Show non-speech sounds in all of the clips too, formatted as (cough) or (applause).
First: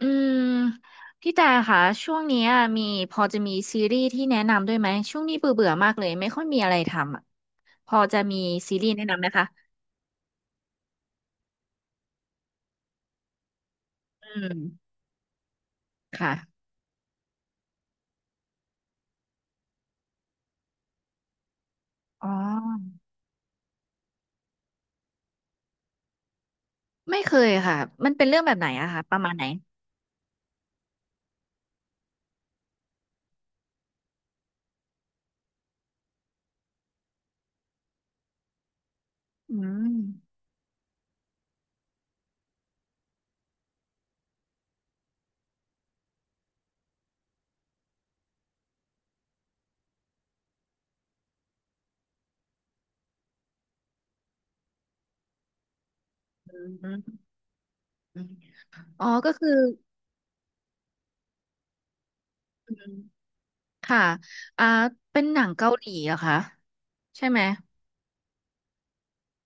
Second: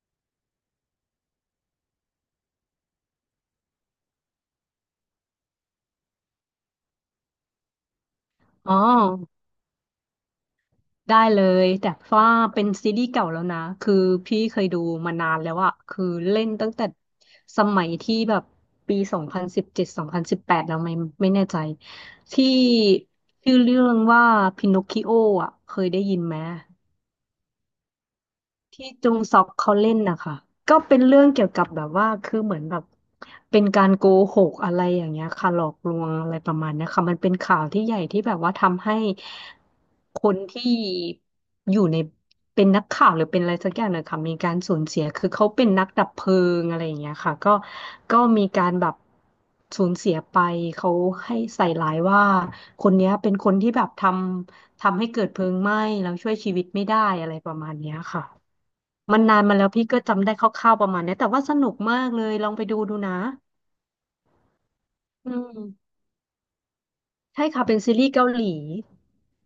อืมพี่แต่ค่ะช่วงเนี้ยมีพอจะมีซีรีส์ที่แนะนำด้วยไหมช่วงนี้เบื่อเบื่อมากเลยไม่ค่อยมีอะไรทำอ่ะพอจะมีอ๋อซีรีส์แนะนำไหมคะได้เลยแต่ว่าเป็นซีรีส์เก่าแล้วนะคืออืพี่เคมยดูมานานแล้วอะคือเล่นค่ะตั้งแต่สมัยที่แบบปี20172018แล้วไม่แน่ใจอ๋อที่ชื่อเรื่องว่าพินอคคิโออะเคยได้ยินไหม ไม่เคยค่ะมันเป็นเรื่องแบบไหนที่อะคะจปงระมาณซไหนอกเขาเล่นนะคะ ก็เป็นเรื่องเกี่ยวกับแบบว่าคือเหมือนแบบเป็นการโกหกอะไรอย่างเงี้ยค่ะหลอกลวงอะไรประมาณเนี้ยค่ะมันเป็นข่าวที่ใหญ่ที่แบบว่าทำให้อืคมนที่อยู่ในเป็นนักข่าวหรือเป็นอะไรสักอย่างเนี่ยค่ะมีการสูญเสีย คือเขาเป็นนักดับเพลิงอะไรอย่างเงี้ยค่ะก็มีการแบบสูญเสียไป เขาให้ใส่ร้ายว่าคนเนี้ยเป็นคนที่แบบทำให้เกิดเพลิงไหม้แล้วช่วยชีอืวิตไม่ได้มอะไรประมาณเนี้ยอค่ะ มอ๋อมันก็นานคืมาอแล้วพี่ก็จำได้คร่าวๆประมาณเนี้ยแต่ว่าสนุกมากเลยลองไปอืดูมดูนะค่ะอ่าเป็นอืหนังเกาหลีมเหรอคะใช่ไหมใช่ค่ะเป็นซีรีส์เกาหลี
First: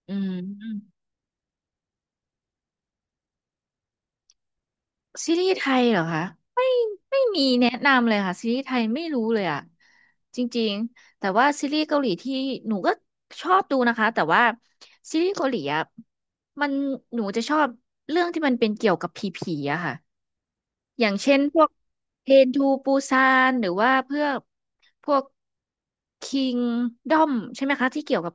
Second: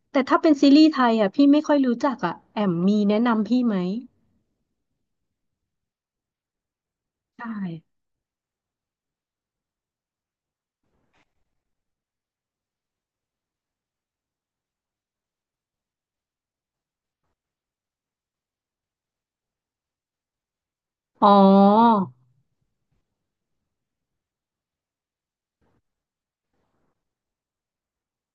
อืแต่ถ้าเป็นซีรีส์ไทม ยอ่ะพี่ไม่ค่อยรู้จักอ่ะแอมมีแนะนำพี่ไหมซีรีส์ไทยเหรอคะไม่ไม่ใชมีแนะ่นำเลยค่ะซีรีส์ไทยไม่รู้เลยอ่ะจริงๆแต่ว่าซีรีส์เกาหลีที่หนูก็ชอบดูนะคะแต่ว่าซีรีส์เกาหลีอะมันหนูจะชอบเรื่องที่มันเป็นเกี่ยวกับผีๆอะค่ะอย่างอ๋อเช่นพวกเทรนทูปูซานหรือว่าเพื่อพวกคิงดอมใช่ไหมคะที่เกี่ยวกับ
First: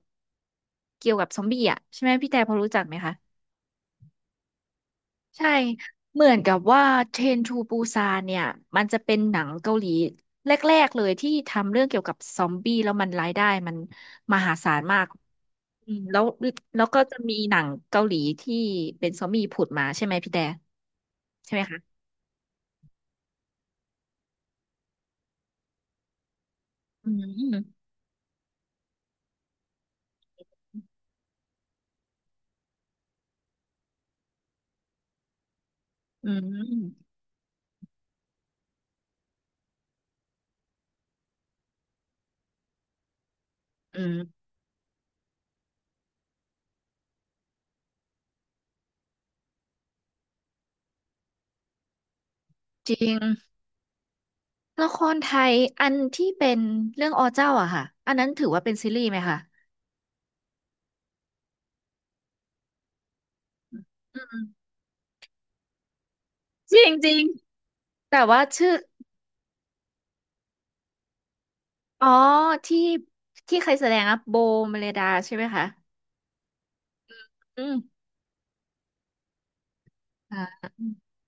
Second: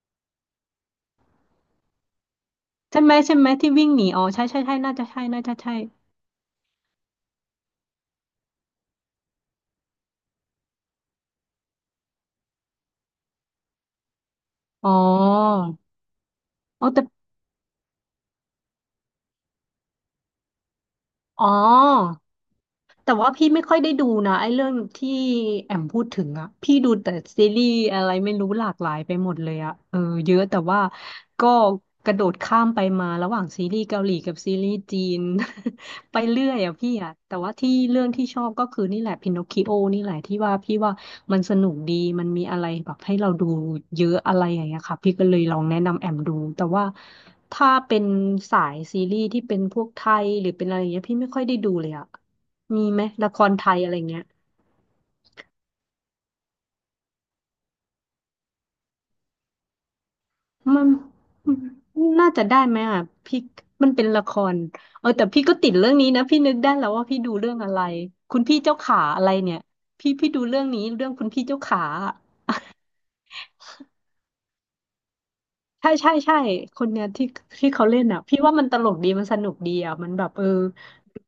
เกี่ยวกับซอมบี้อะใช่ไหมพี่แต่พอรู้จักไหมใช่ไหมคะ ใช่ไหมที่วิ่งหนีอ๋อใช่ใช่ใช่น่าจะใช่น่าใช่จะใช่เหมือนกับว่าเทรนทูปูซานเนี่ยมันจะเป็นหนังเกาหลีแรกๆเลยที่ทำเรื่องเกี่ยวกับซอมบี้แล้วมันรายได้มันมหาศาลอ๋อมากอืมแล้วแล้อ๋อวก็แต่จะมีหนังเกาหลีที่เป็นซอมบี้ผุดมาใช่ไหมพี่แต่อ๋ใช่ไหมคะอ แต่ว่าพี่ไม่ค่อยได้ดูนะไอ้เรื่องที่แอมพูดถึงอะพี่ดูอืแต่ซีรีส์มอะไรไม่รู้หลากหลายไปหมดเลยอะเออเยอะแต่ว่าก็กระโดดข้ามไปมาระหว่างซีรีส์เกาหลีกับซีรีส์จีน (laughs) ไปอืเรื่อยอะพี่มอะแต่ว่าที่เรื่องที่ชอบก็คือนี่แหละพินอคคิโอนี่แหละที่ว่าพี่ว่ามันสนุกดีมันมีอะไรแบบให้เราดูอืเยอะอะมไรอย่างเงี้ยค่ะพี่ก็เลยลองแนะนำแอมดูแต่ว่าถ้าเป็นสายซีรีส์ที่เป็นพวกไทยหรือเป็นอะไรอย่างเงี้ยพี่ไม่ค่อยได้ดูเลยอะ มีจไหมริงละครไทยอะไรเงี้ยละครไทยอันที่เป็นเรื่องอเจ้าอะค่ะอันนั้นถือว่าเป็นซีรีส์ไหมคะมันน่าจะได้ไหมอ่ะพี่มันเป็นอืละครมเออแต่พี่ก็ติดเรื่องนี้นะพี่นึกได้จริแล้งวว่าจริพี่งดูเรื่องอะไรแต่คุว่าณพี่ชื่อ เจ้าขาอะไรเนี่ยพี่ดูเรื่องนี้เรื่องคุณพี่เจ้าขาอ๋ออะที่ที่เคยแสดงอะโบเมเลดาใช่ไหมคะใช่ใช่ใช่คนเนี้ยที่อืที่มเขาเล่นอ่ะพี่ว่ามันตลกดีมันสนุกดีอ่ะมันแบบอ่เออา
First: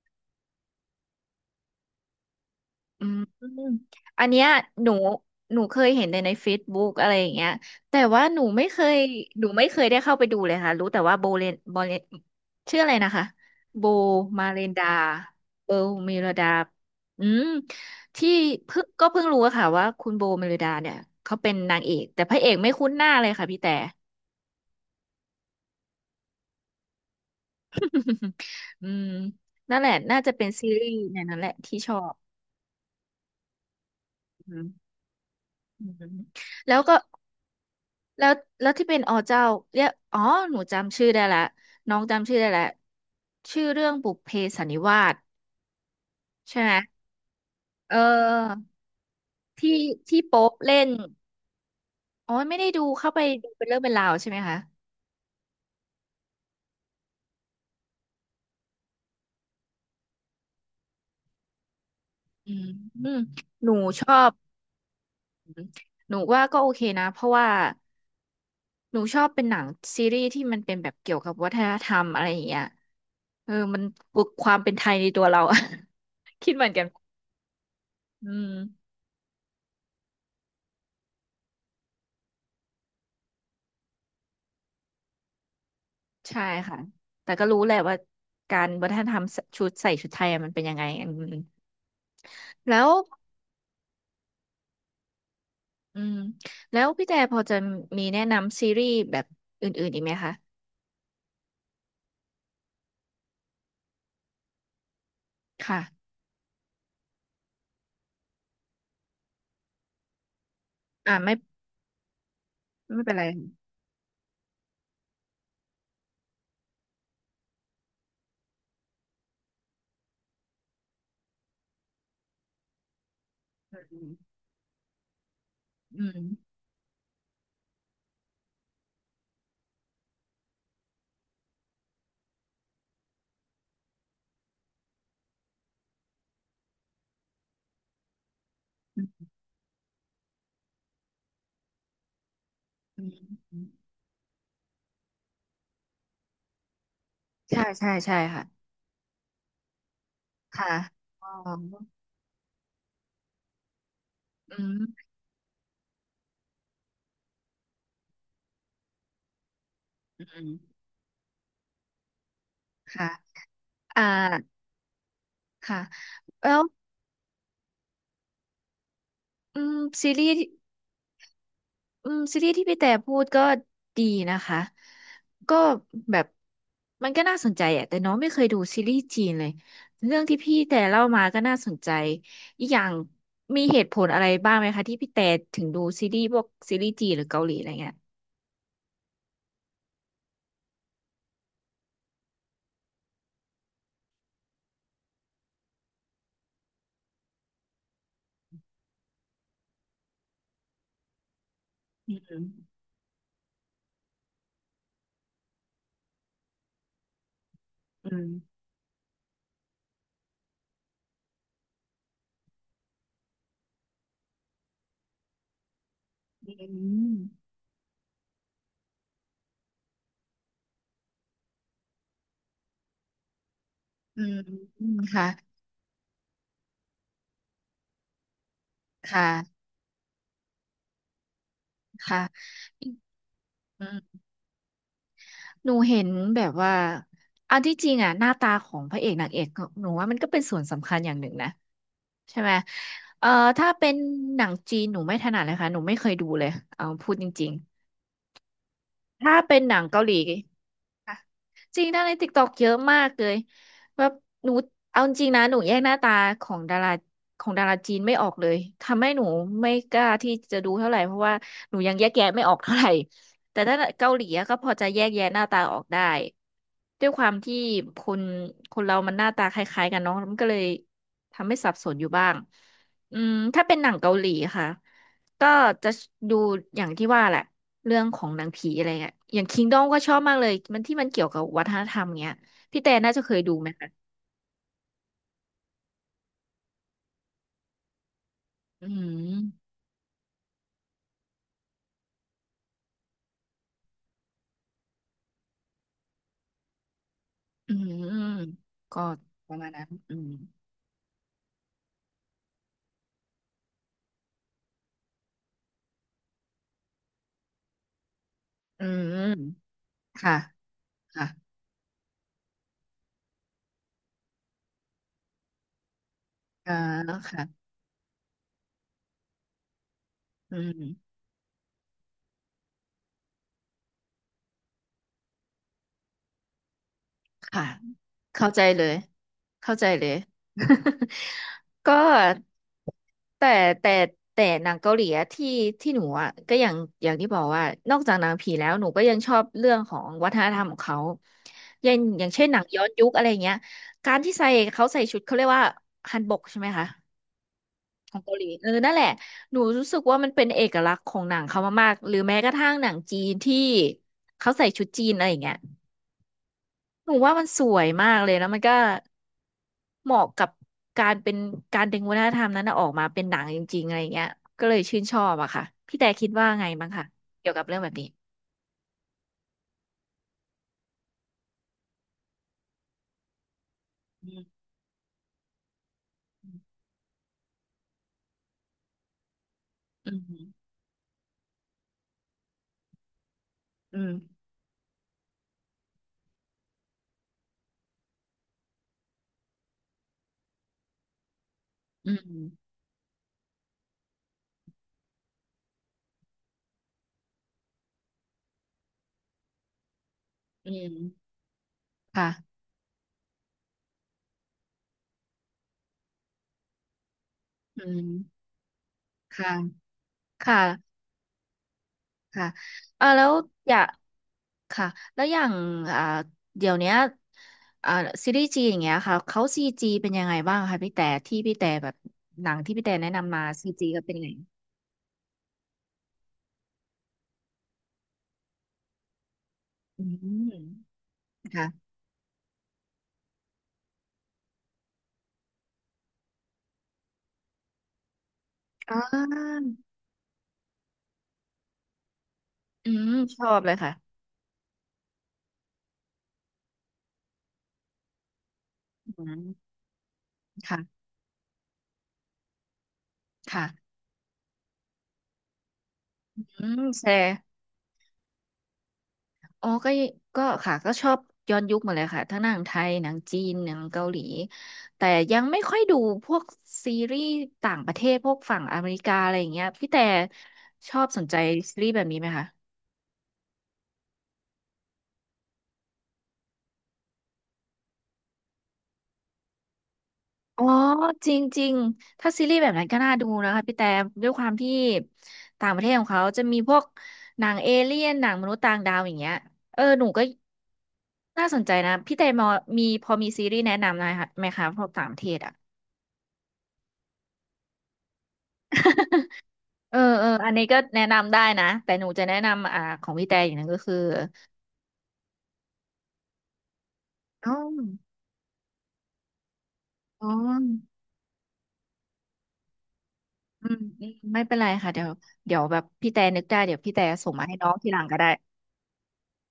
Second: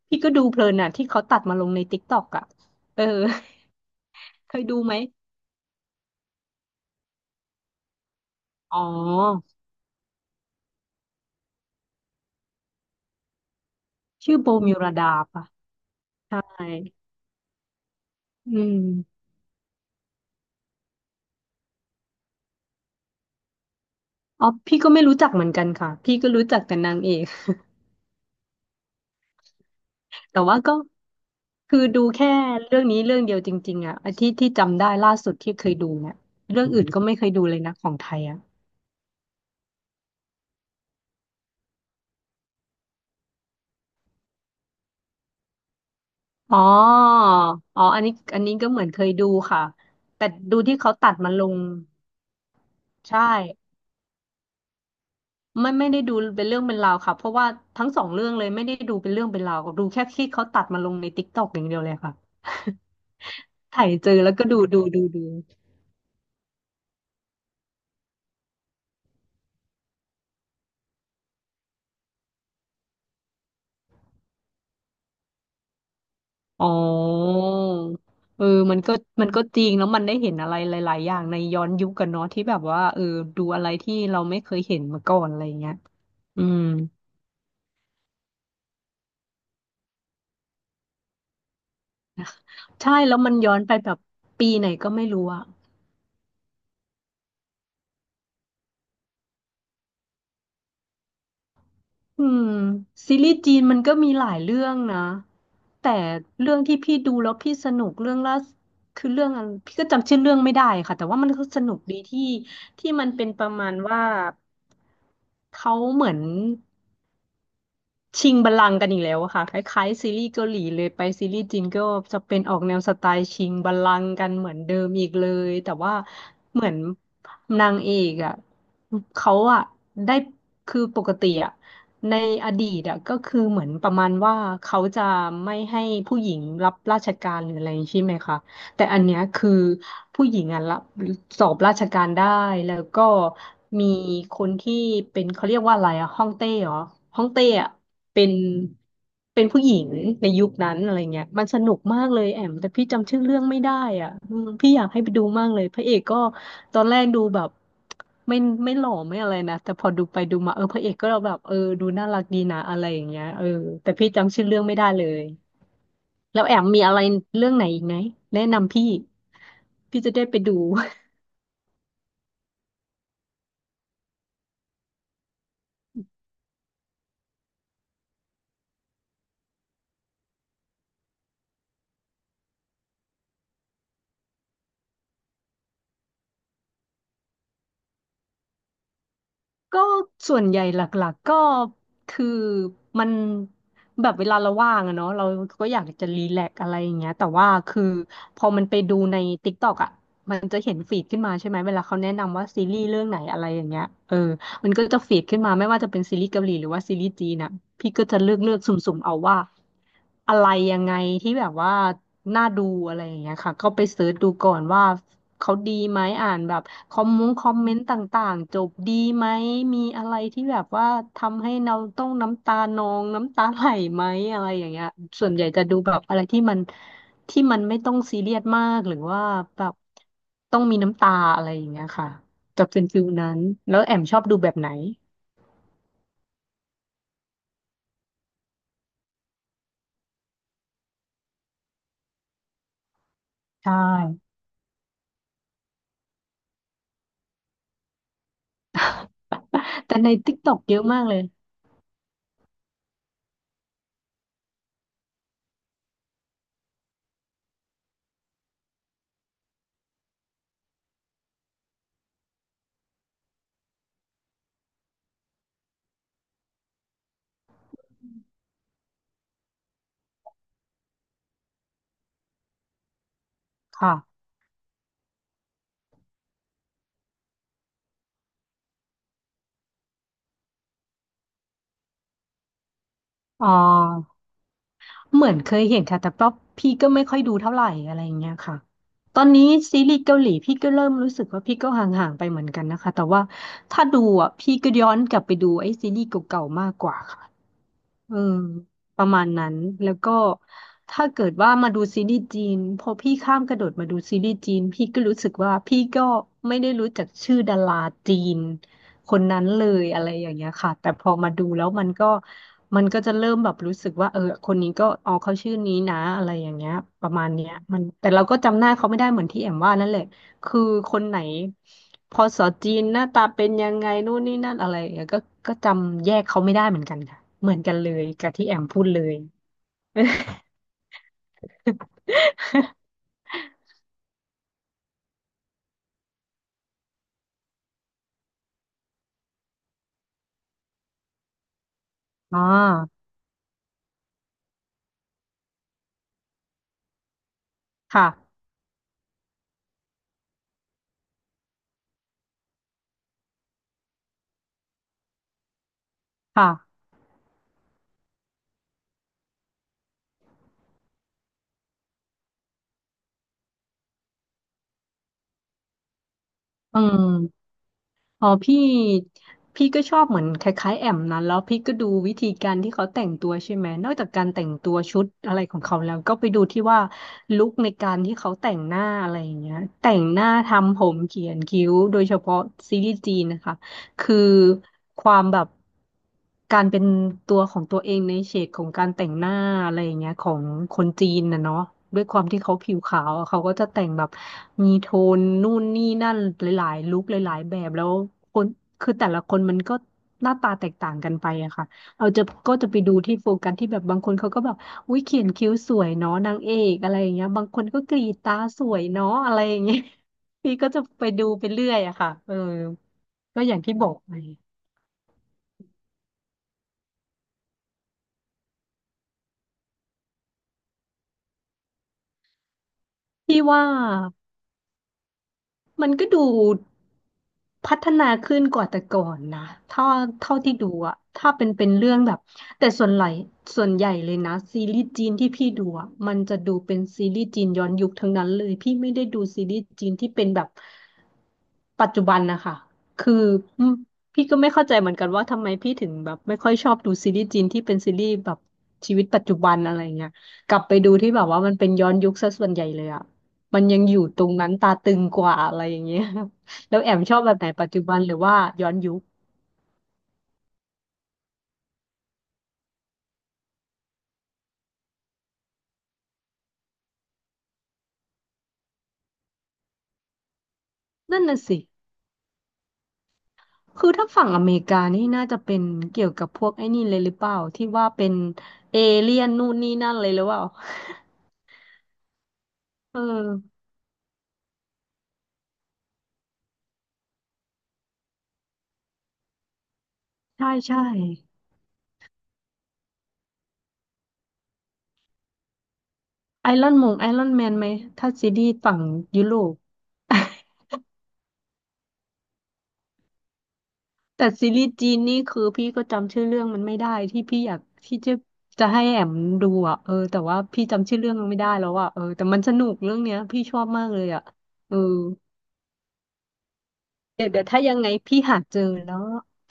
พี่ก็ดูเพลินอ่ะที่เขาตัดมาลงในติ๊กต็อกอ่ะเออือ มอืมอัน (laughs) เนี้ยเคยดูหนูไหมหนูเคยเห็นแต่ใน Facebook อะไรอย่างเงี้ยแต่ว่าหนูไม่อ๋เคอยหนูไม่เคยได้เข้าไปดูเลยค่ะรู้แต่ว่าโบเลนโบเลนชื่ออะไรนะคะโบชื่อมาโบเรนมิวดาราดาป่ะโบเมเลใช่ดาอืมที่อืเพิ่งก็เพิ่ม งรู้อะค่ะว่าคุณโบเมเลดาเนี่ยเขาเป็นนางเอกแต่พระเอกไม่คุ้นหน้าเลยค่ะพี่แต่ อ๋อพี่ก็ไม่รู้จักเหมือนกันค่ะพี่ก็รู้จักแต่นางเอก (laughs) อืมนั่นแหละน่า (laughs) จะแต่เป็นว่าซีก็รีส์ในนั้นแหละที่คือชอดูบแค่เรื่องนี้เรื่องเดียวจริงๆอ่ะไอ้ที่ที่อืจำได้มล่าสุดที่เคยอืดูเนี่มยเรื่องแล้วอื่นก็ก็ไม่เคยดูเลยนะของไทยแล้วอ่ะแล้วที่เป็นอ๋อเจ้าเรียกอ๋อหนูจำชื่อได้ละน้องจำชื่อได้ละชื่อเรื่องบุพเพสันนิวาสอ๋ใช่อไหมอ๋อเออันนี้อันนี้อก็เหมือนเคยดูค่ะที่ที่แต่โป๊ปดูที่เล่นเขาตัดมาลงอ๋อไม่ได้ดูเข้าใช่ไปดูเป็นเรื่องเป็นราวใช่ไหมคะไม่ได้ดูเป็นเรื่องเป็นราวค่ะเพราะว่าทั้งสองเรื่องเลยไม่ได้ดูเป็นเรื่องเป็นราวดูแค่ที่เขาตัดมาลงในติ๊กต็อกอย่างเดียวเลยค่ะ อืมอืมหนู (laughs) ถ่ายชเจออบแล้วก็ดูดูดูดู หนูว่าก็โอเคนะเพราะว่าหนูชอบเป็นหนังซีรีส์ที่มันเป็นแบบเกี่ยวกับวัฒนธรรมอะไรอย่างเงี้ย เออมันปลุกความเป็นไทยในตัวเราอะ (laughs) คิดเหอ๋มือนอกันอืเออมมันก็มันก็จริงแล้วมันได้เห็นอะไรหลายๆอย่างในย้อนยุคกันเนาะที่แบบว่าเออดูอะไรที่เราไม่เคยเห็นมาก่อนอะไรอย่างเงี้ยใช่อืมค่ะแต่ก็รู้แหละว่าการวัฒนธรรมชุดใส่ชุดไทยอะมันเป็นยังไงอืมแล้วใช่แล้วมันย้อนไปแบบปีไหนก็ไม่รู้อะอืมแล้วพี่แต่พอจะมีแนะนำซีรีส์แบบอื่นๆอีกไหมคะอืมซีรีส์จีนมันก็มีหลายเรื่องนะค่ะแต่เรื่องที่พี่ดูแล้วพี่สนุกเรื่องล่าสคือเรื่องอะไรพี่ก็จำชื่อเรื่องไม่ได้ค่ะแต่อ่าว่ามัไม่นก็สนุกดีที่ที่ไม่มันเป็นไรเป็นประมาณว่าเขาเหมือน ชิงบัลลังก์กันอีกแล้วอะค่ะคล้ายๆซีรีส์เกาหลีเลยไปซีรีส์จีนก็จะเป็นออกแนวสไตล์ชิงบัลลัอืงก์มกันเหมือนเดิมอีกเลยแต่ว่าอืมเหมือนนางเอกอะเขาอะได้คือปกติอะในอดีตอะก็คือเหมือนประมาณว่าเขาจะไม่ให้ผู้หญิงรับราชการหรืออะไรใช่ไหมคะ แต่อันเนี้ยคือผู้หญิงอ่ะรับสอบราชการได้แล้วอืก็มอืมมีคนที่เป็นเขาเรียกว่าอะไรอ่ะฮ่องเต้เหรอฮ่องเต้ใช่อ่ะใช่ใช่เป็นค่ะเป็นผู้หญิงในยุคค่ะนั้นอะไรเงี้อ๋ยอมันสนุกมากเลยแอมแต่พี่จำชื่อเรื่องไม่ได้อ่ะอืมอืพี่อยากให้มไปดูมากเลยพระเอกก็ตอนแรกดูแบบไม่ไม่หล่อไม่อะไรนะแต่พอดูไปอืดูมาเออพระมเอกก็แบบเออดูน่ารักดีนะอะไรอย่าค่ะงเงี้ยเออแต่อ่าพี่จำชื่อเรื่องไม่ได้เลย ค่ะแล้วแล้แอวมมีอะไรเรื่องไหนอีกไหมแนะนำพี่อืมพี่ซีจะรีได้ส์ ไปดู อืมซีรีส์ที่พี่แต่พูดก็ดีนะคะก็แบบมันก็น่าสนใจอะแต่น้องไม่เคยดูซีรีส์จีนเลยเรื่องที่พี่แต่เล่ามาก็น่าสนใจอีกอย่างมีเหตุผลอะไรบ้างไหมคะที่พี่แต่ถึงดูซีรีส์พวกซีรีส์จีนหรือเกาหลีอะไรเงี้ยก็ส่วนใหญ่หลักๆก็คือมันแบบเวลาเราว่างอะเนาะเราก็อยากจะรีแลกซ์อะไรอย่างเงี้ยแต่ว่าคือพอมันไปดูใน TikTok อะมันจะเห็นฟีดขึ้นมาใช่ไหมเวลาเขาแนะอืนำมว่าซีรีส์เรื่องไหนอะไรอย่างเงี้ยเออมันก็จะฟีดขึ้นมาไม่ว่าจะเป็นซีรีส์เกาหลีหรือว่าซีรีส์จีนอะพี่ก็อืจะเลือกเลือมกสุ่มๆเอาว่าอะไรยังไงที่แบบว่าน่าดูอะไรอย่างเงี้ยค่ะก็ไปเสิร์ชดูก่อนว่าเขาดีไหมอ่านอืแบบ มคอมเมนต์ต่างๆจบดีไหมมีอะไรที่แบบว่าทำให้เราต้องน้ำตาไหลไหมอืมอะไรอย่างเงี้อืยมค่ะส่วนใหญ่จะดูแบบอะไรที่มันไม่ต้องซีเรียสมากหรือคว่าแบ่ะบต้องมีน้ำตาอะไรอย่างเงี้ยค่ะค่ะจะเป็นฟิลนั้นแล้วอืแอมชอมบดูแบบไหนหนูเห็นแบบว่าอันที่จริงอะหน้าตาของพระเอกนางเอกหนูว่ามันก็เป็นส่วนสำคัญอย่างหนึ่งนะ ใช่ไหมเอ่อถ้าใช่ เป็นหนังจีน หนูไม่ถนัดเลยค่ะ หนูไม่เคยดูเลยเอาพูดจริงๆถ้าเป็นหนัง (laughs) แต่เกาหใน ลี TikTok เยอะมากเลค่ะยจริงดาราในติ๊กต็อกเยอะมากเลยแบบหนูเอาจริงนะหนูแยกหน้าตาของดาราของดาราจีนไม่ออกเลยทำให้หนูไม่กล้าที่จะดูเท่าไหร่เพราะว่าหนูยังแยกแยะไม่ออกเท่าไหร่แต่ถ้าเกาหลีอะก็พอจะแยกแยะหน้าตาออกได้ด้วยความที่คนคนเรามันหน้าตาคล้ายๆกันเนาะมันก็เลยทำให้สับสนอยู่บ้างอืมถ้าเป็นหนัค่ะงเกาหลีค่ะ ก็จะดูอย่างที่ว่าแหละเรื่องของหนังผีอะไรเงี้ยอย่างคิงดอมก็ชอบมากเลยมันที่มันเกี่ยวกับวัฒนธรรมเงี้ยพี่แต่น่าจะเคยอ๋ดูไหมคะอ เหมือนเคยเห็นค่ะแต่ก็พี่ก็ไม่ค่อยดูเท่าไหร่อะไรอย่างเงี้ยค่ะอืตอนมนี้ซีรีส์เกาหลีพี่ก็เริ่มรู้สึกว่าพี่ก็ห่างๆไปเหมือนกันนะคะแต่ว่าถ้าดูอ่ะพี่ก็ย้อนกลับไปดูไอ้ซีรีส์เก่าๆมากกว่าค่ะ อืมเออก็ประมาณนั้ปนระมาณนั้นแล้วก็อืมถ้าเกิดว่ามาดูซีรีส์จีนพอพี่ข้ามกระโดดมาดูซีรีส์จีนพี่ก็รู้สึกว่าพี่ก็ไม่ได้รู้จักชื่อดาราจีนอืคนนั้มนเลยอะไรอย่าค่ะงเงี้ยค่ะแต่พอค่ะมาดูแล้วมันก็จะเริ่มแบบรู้สึกว่าเออคนนี้ก็อ๋อเขาชื่อนี้นะอะไรอย่างเงี้อ่ายประมาณเนี้ยค่ะมันแต่เราก็จำหน้าเขาไม่ได้เหมือนที่แอมว่านั่นแหละ อืคือม คนไหนพอสอจีนหน้าตาเป็นยังไงนู่นนี่นั่นอะไรอย่างเงี้ยก็จำแยกเขาไม่ได้เหมือนกันค่ะเหมือนค่ะกันเลยกับที่เข้าแอใจมพูเลดยเลย เข้าใจเลย (laughs) (laughs) ก็แต่แต่แต่หนังเกาหลีอะที่หนูอ่ะก็อย่างที่บอกว่านอกจากหนังผีแล้วหนูก็ยังชอบเรื่องของวัฒนธรรมของเขาอย่างอ๋อเช่นหนังย้อนยุคอะไรเงี้ยการที่ใส่เขาใส่ชุดเขาเรียกว่าฮันบกใช่ไหมคะค่ะของเกาหลีเออนั่นแหละหนูรู้สึกว่ามันเป็นเอกลักษณ์ของหนังเขามากๆหรือแม้กระทั่งหนังจีนที่เขาใส่ชุดจีนอะไรอย่างเงี้ย ค่ะหนูว่ามันสวยมากเลยแล้วมันก็เหมาะกับการเป็นการดึงวัฒนธรรมนั้นน่ะออกมาเป็นหนังจริงๆอะไรเงี้ยก็เลยชื่นชอบอะค่ะพี่แต่คิดว่าไงอืบ้างคะมเกี่ยวกับเรื่องแบบนี้อ๋อพี่ก็ชอบเหมือนคล้ายๆแอมนั้นแล้วพี่ก็ดูวิธีการที่เขาแต่งตัวใช่ไหมนอกจากการแต่งตัวชุดอะไรของเขาแล้วก็ไปดูที่ว่าลุคในการที่เขาแต่งหน้าอะไรอย่างเงี้ยแต่งอืหน้ามทำผมเขียนคิ้วโดยเฉพาะซีรีส์จีนนะคะ อืมคือความแบบการเป็นตัวของตัวเองในเฉดของการแต่งหน้าอะไรอย่างเงี้ยของคนจีนนะเนาะด้วยอืความที่มเขาผิวขาวอะเขาก็จะแต่งแบบมีโทนนู่นนี่นั่นหลายๆลุคหลายๆแบบแล้วคนคือแต่ละคนมันก็หน้าตาแตอืกต่ามงกันไปอะค่ะเราจะก็ค่ะจะไปดูที่โฟกัสที่แบบบางคนเขาก็แบบอุ้ยเขียนคิ้วสวยเนาะนางเอกอะไรอย่างเงี้ยบางคนก็อืกรีมดตาสวยเนาะอะไรค่ะอย่างเงี้ย คพี่ก็จะ่ะไปดูไปเรื่อยอะค่ะเออค่ะอ่าแล้วก็อย่างอที่ยาบกอกไปค่ะแล้วอย่างอ่าเดี๋ยวเนี้ยอ่าซีรีส์จีนอย่างเงี้ยค่ะเขาซีจีเป็นยังไงบ้างคะพี่แต่ที่พี่แต่แบบหนังที่พี่แต่แนะนำพี่มาว่า ซีจีก็เป็นยังไงมันก็ดูพัฒนาขึ้นกว่าแต่ก่อนนะถ้าอืเท่าม ที่ดูอะถ้าเป็นค่ะเป็นเรื่องแบบแต่ส่วนใหญ่เลยนะซีรีส์จีนที่พี่ดูอะมันจะดูเป็นซีรีส์จีนย้อนยุคทั้งนั้นเลยพี่ไม่อ่ได้ดูซีรีส์าจีนที่เป็นแบบปัจจุบันนะคะอืคืม อชอบอืเลมยค่ะพี่ก็ไม่เข้าใจเหมือนกันว่าทำไมพี่ถึงแบบไม่ค่อยชอบดูซีรีส์จีนที่เป็นซีรีส์แบบชีวิตปัอืจจุบันมอะไรเงี้ยกลับไปดูค่ะที่แบบว่ามันเป็นย้อนยุคซะส่วนใหญ่เลยอะ มันยังค่ะอยู่ตรงนั้นตาตึงกว่าอะไรอย่างเงี้ย อื (laughs) แล้วมแอมแชชอบร์แบบไหนปัจจุบันหรือว่าย้อนยุคอ๋อก็ยก็ค่ะก็ชอบย้อนยุคหมาเลยค่ะทั้งหนังไทยหนังจีนหนังเกาหลีแต่ยังไม่ค่อยดูพวกซีรีส์ต่างประเทศพวกฝั่งอเมริกาอะไรอย่างเงี้ยพี่แต่ชอบสนั่นนใจน่ะสิซีรีส์แบบนี้ไหมคะคือถ้าฝั่งอเมริกานี่น่าจะเป็นเกี่ยวกับพวกไอ้นี่เลยหรือเปล่าที่ว่าเป็นเอเลี่ยนนู่นนี่นั่นเลยหรือเปล่า อ๋อจริงจริงถ้าซีรีส์แบบนั้น (laughs) ก็เอน่าดูนะคะอพี่แต่ด้วยความที่ต่างประเทศของเขาจะมีพวกหนังเอเลี่ยนหนังมนุษย์ต่างดาวอย่างเงี้ยเออหนูก็ ใช่ใช่น่าสนใจนะพี่เตมอมีพอมีซีรีส์แนะนำหน่อยค่ะไหมคะพวกต่างประเทศอ่ะ ไอรอนแมนไหมถ้าซีรีส์ฝั่งยุโรป (laughs) เออเอออัน (laughs) นี้ก็แนะนำได้นะแต่หนูจะแนะนำของพี่แต่อย่างหนึงก็คือแต่ซีรีส์จีนนี่คือพี่ก็จำชื่อเรื่องมันไม่ได้ที่พี่ออ๋อยากที่จะให้แอมดูอ่ะเออแต่อ๋อว่าพี่จำชื่อเรื่องมันไม่ได้แล้วอ่ะเออแต่มันสนุกเรื่องเนี้ยพี่ชออืบมมากเลอืยมอ่ะไม่เป็นไรเออค่ะเดี๋ยวเดี๋ยวแบบพี่แต่นึกได้เดี๋ยวพี่แต่เดี๋ยส่วงเดี๋ยมาวให้ถ้าน้อยังงทีไงหลังก็พี่ได้หาเจอแล้ว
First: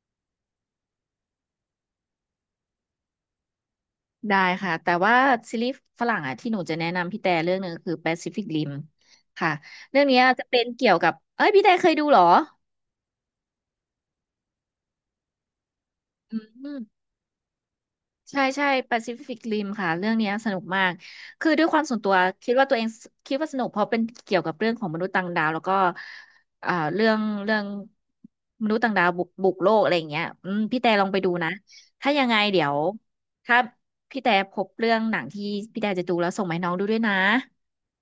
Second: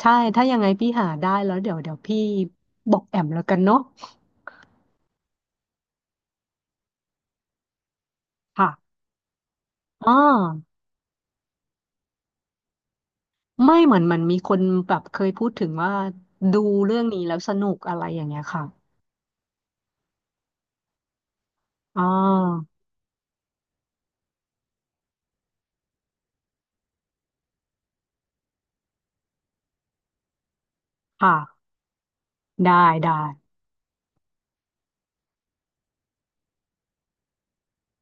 ใช่ถ้ายังไงพี่หาได้แล้วเดี๋ยวพี่บอกแอมแล้วกันเนาะได้ค่ะแต่ว่าซีรีส์ฝรั่งอ่ะที่หนูจะแนะนำพี่แต่เรื่องหนึ่งคือ Pacific Rim ค่ะค่ะเรื่องอ๋อเนี้ยจะเป็นเกี่ยวกับเอ้ยพี่แต่เคยดูเหรอไม่เหมือนมันมีคนแบบเคยพูดถึงว่าอืดูม เรื่องนี้แล้วสนุกอะไรอย่างเงี้ใช่ยค่ะใช่แปซิฟิกริมค่ะเรื่องเนี้ยสนุกมากคือด้วยความส่วนอ๋อตัวคิดว่าสนุกเพราะเป็นเกี่ยวกับเรื่องของมนุษย์ต่างดาวแล้วก็เรื่องมนุษย์ต่างดาวบุกโลกอะไรอย่างเงี้ยอืมพี่แต่ลองไปดูค่ะนะถ้ายังไงเดี๋ยได้วได้ ถ้าพี่แต่พบเรื่องหนังที่พี่แต่จะดูแล้วส่งมาให้น้องดูด้วยนะ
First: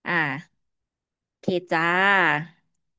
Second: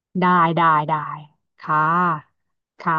อ่าได้ได้โอเคค่จ้าะค่ะ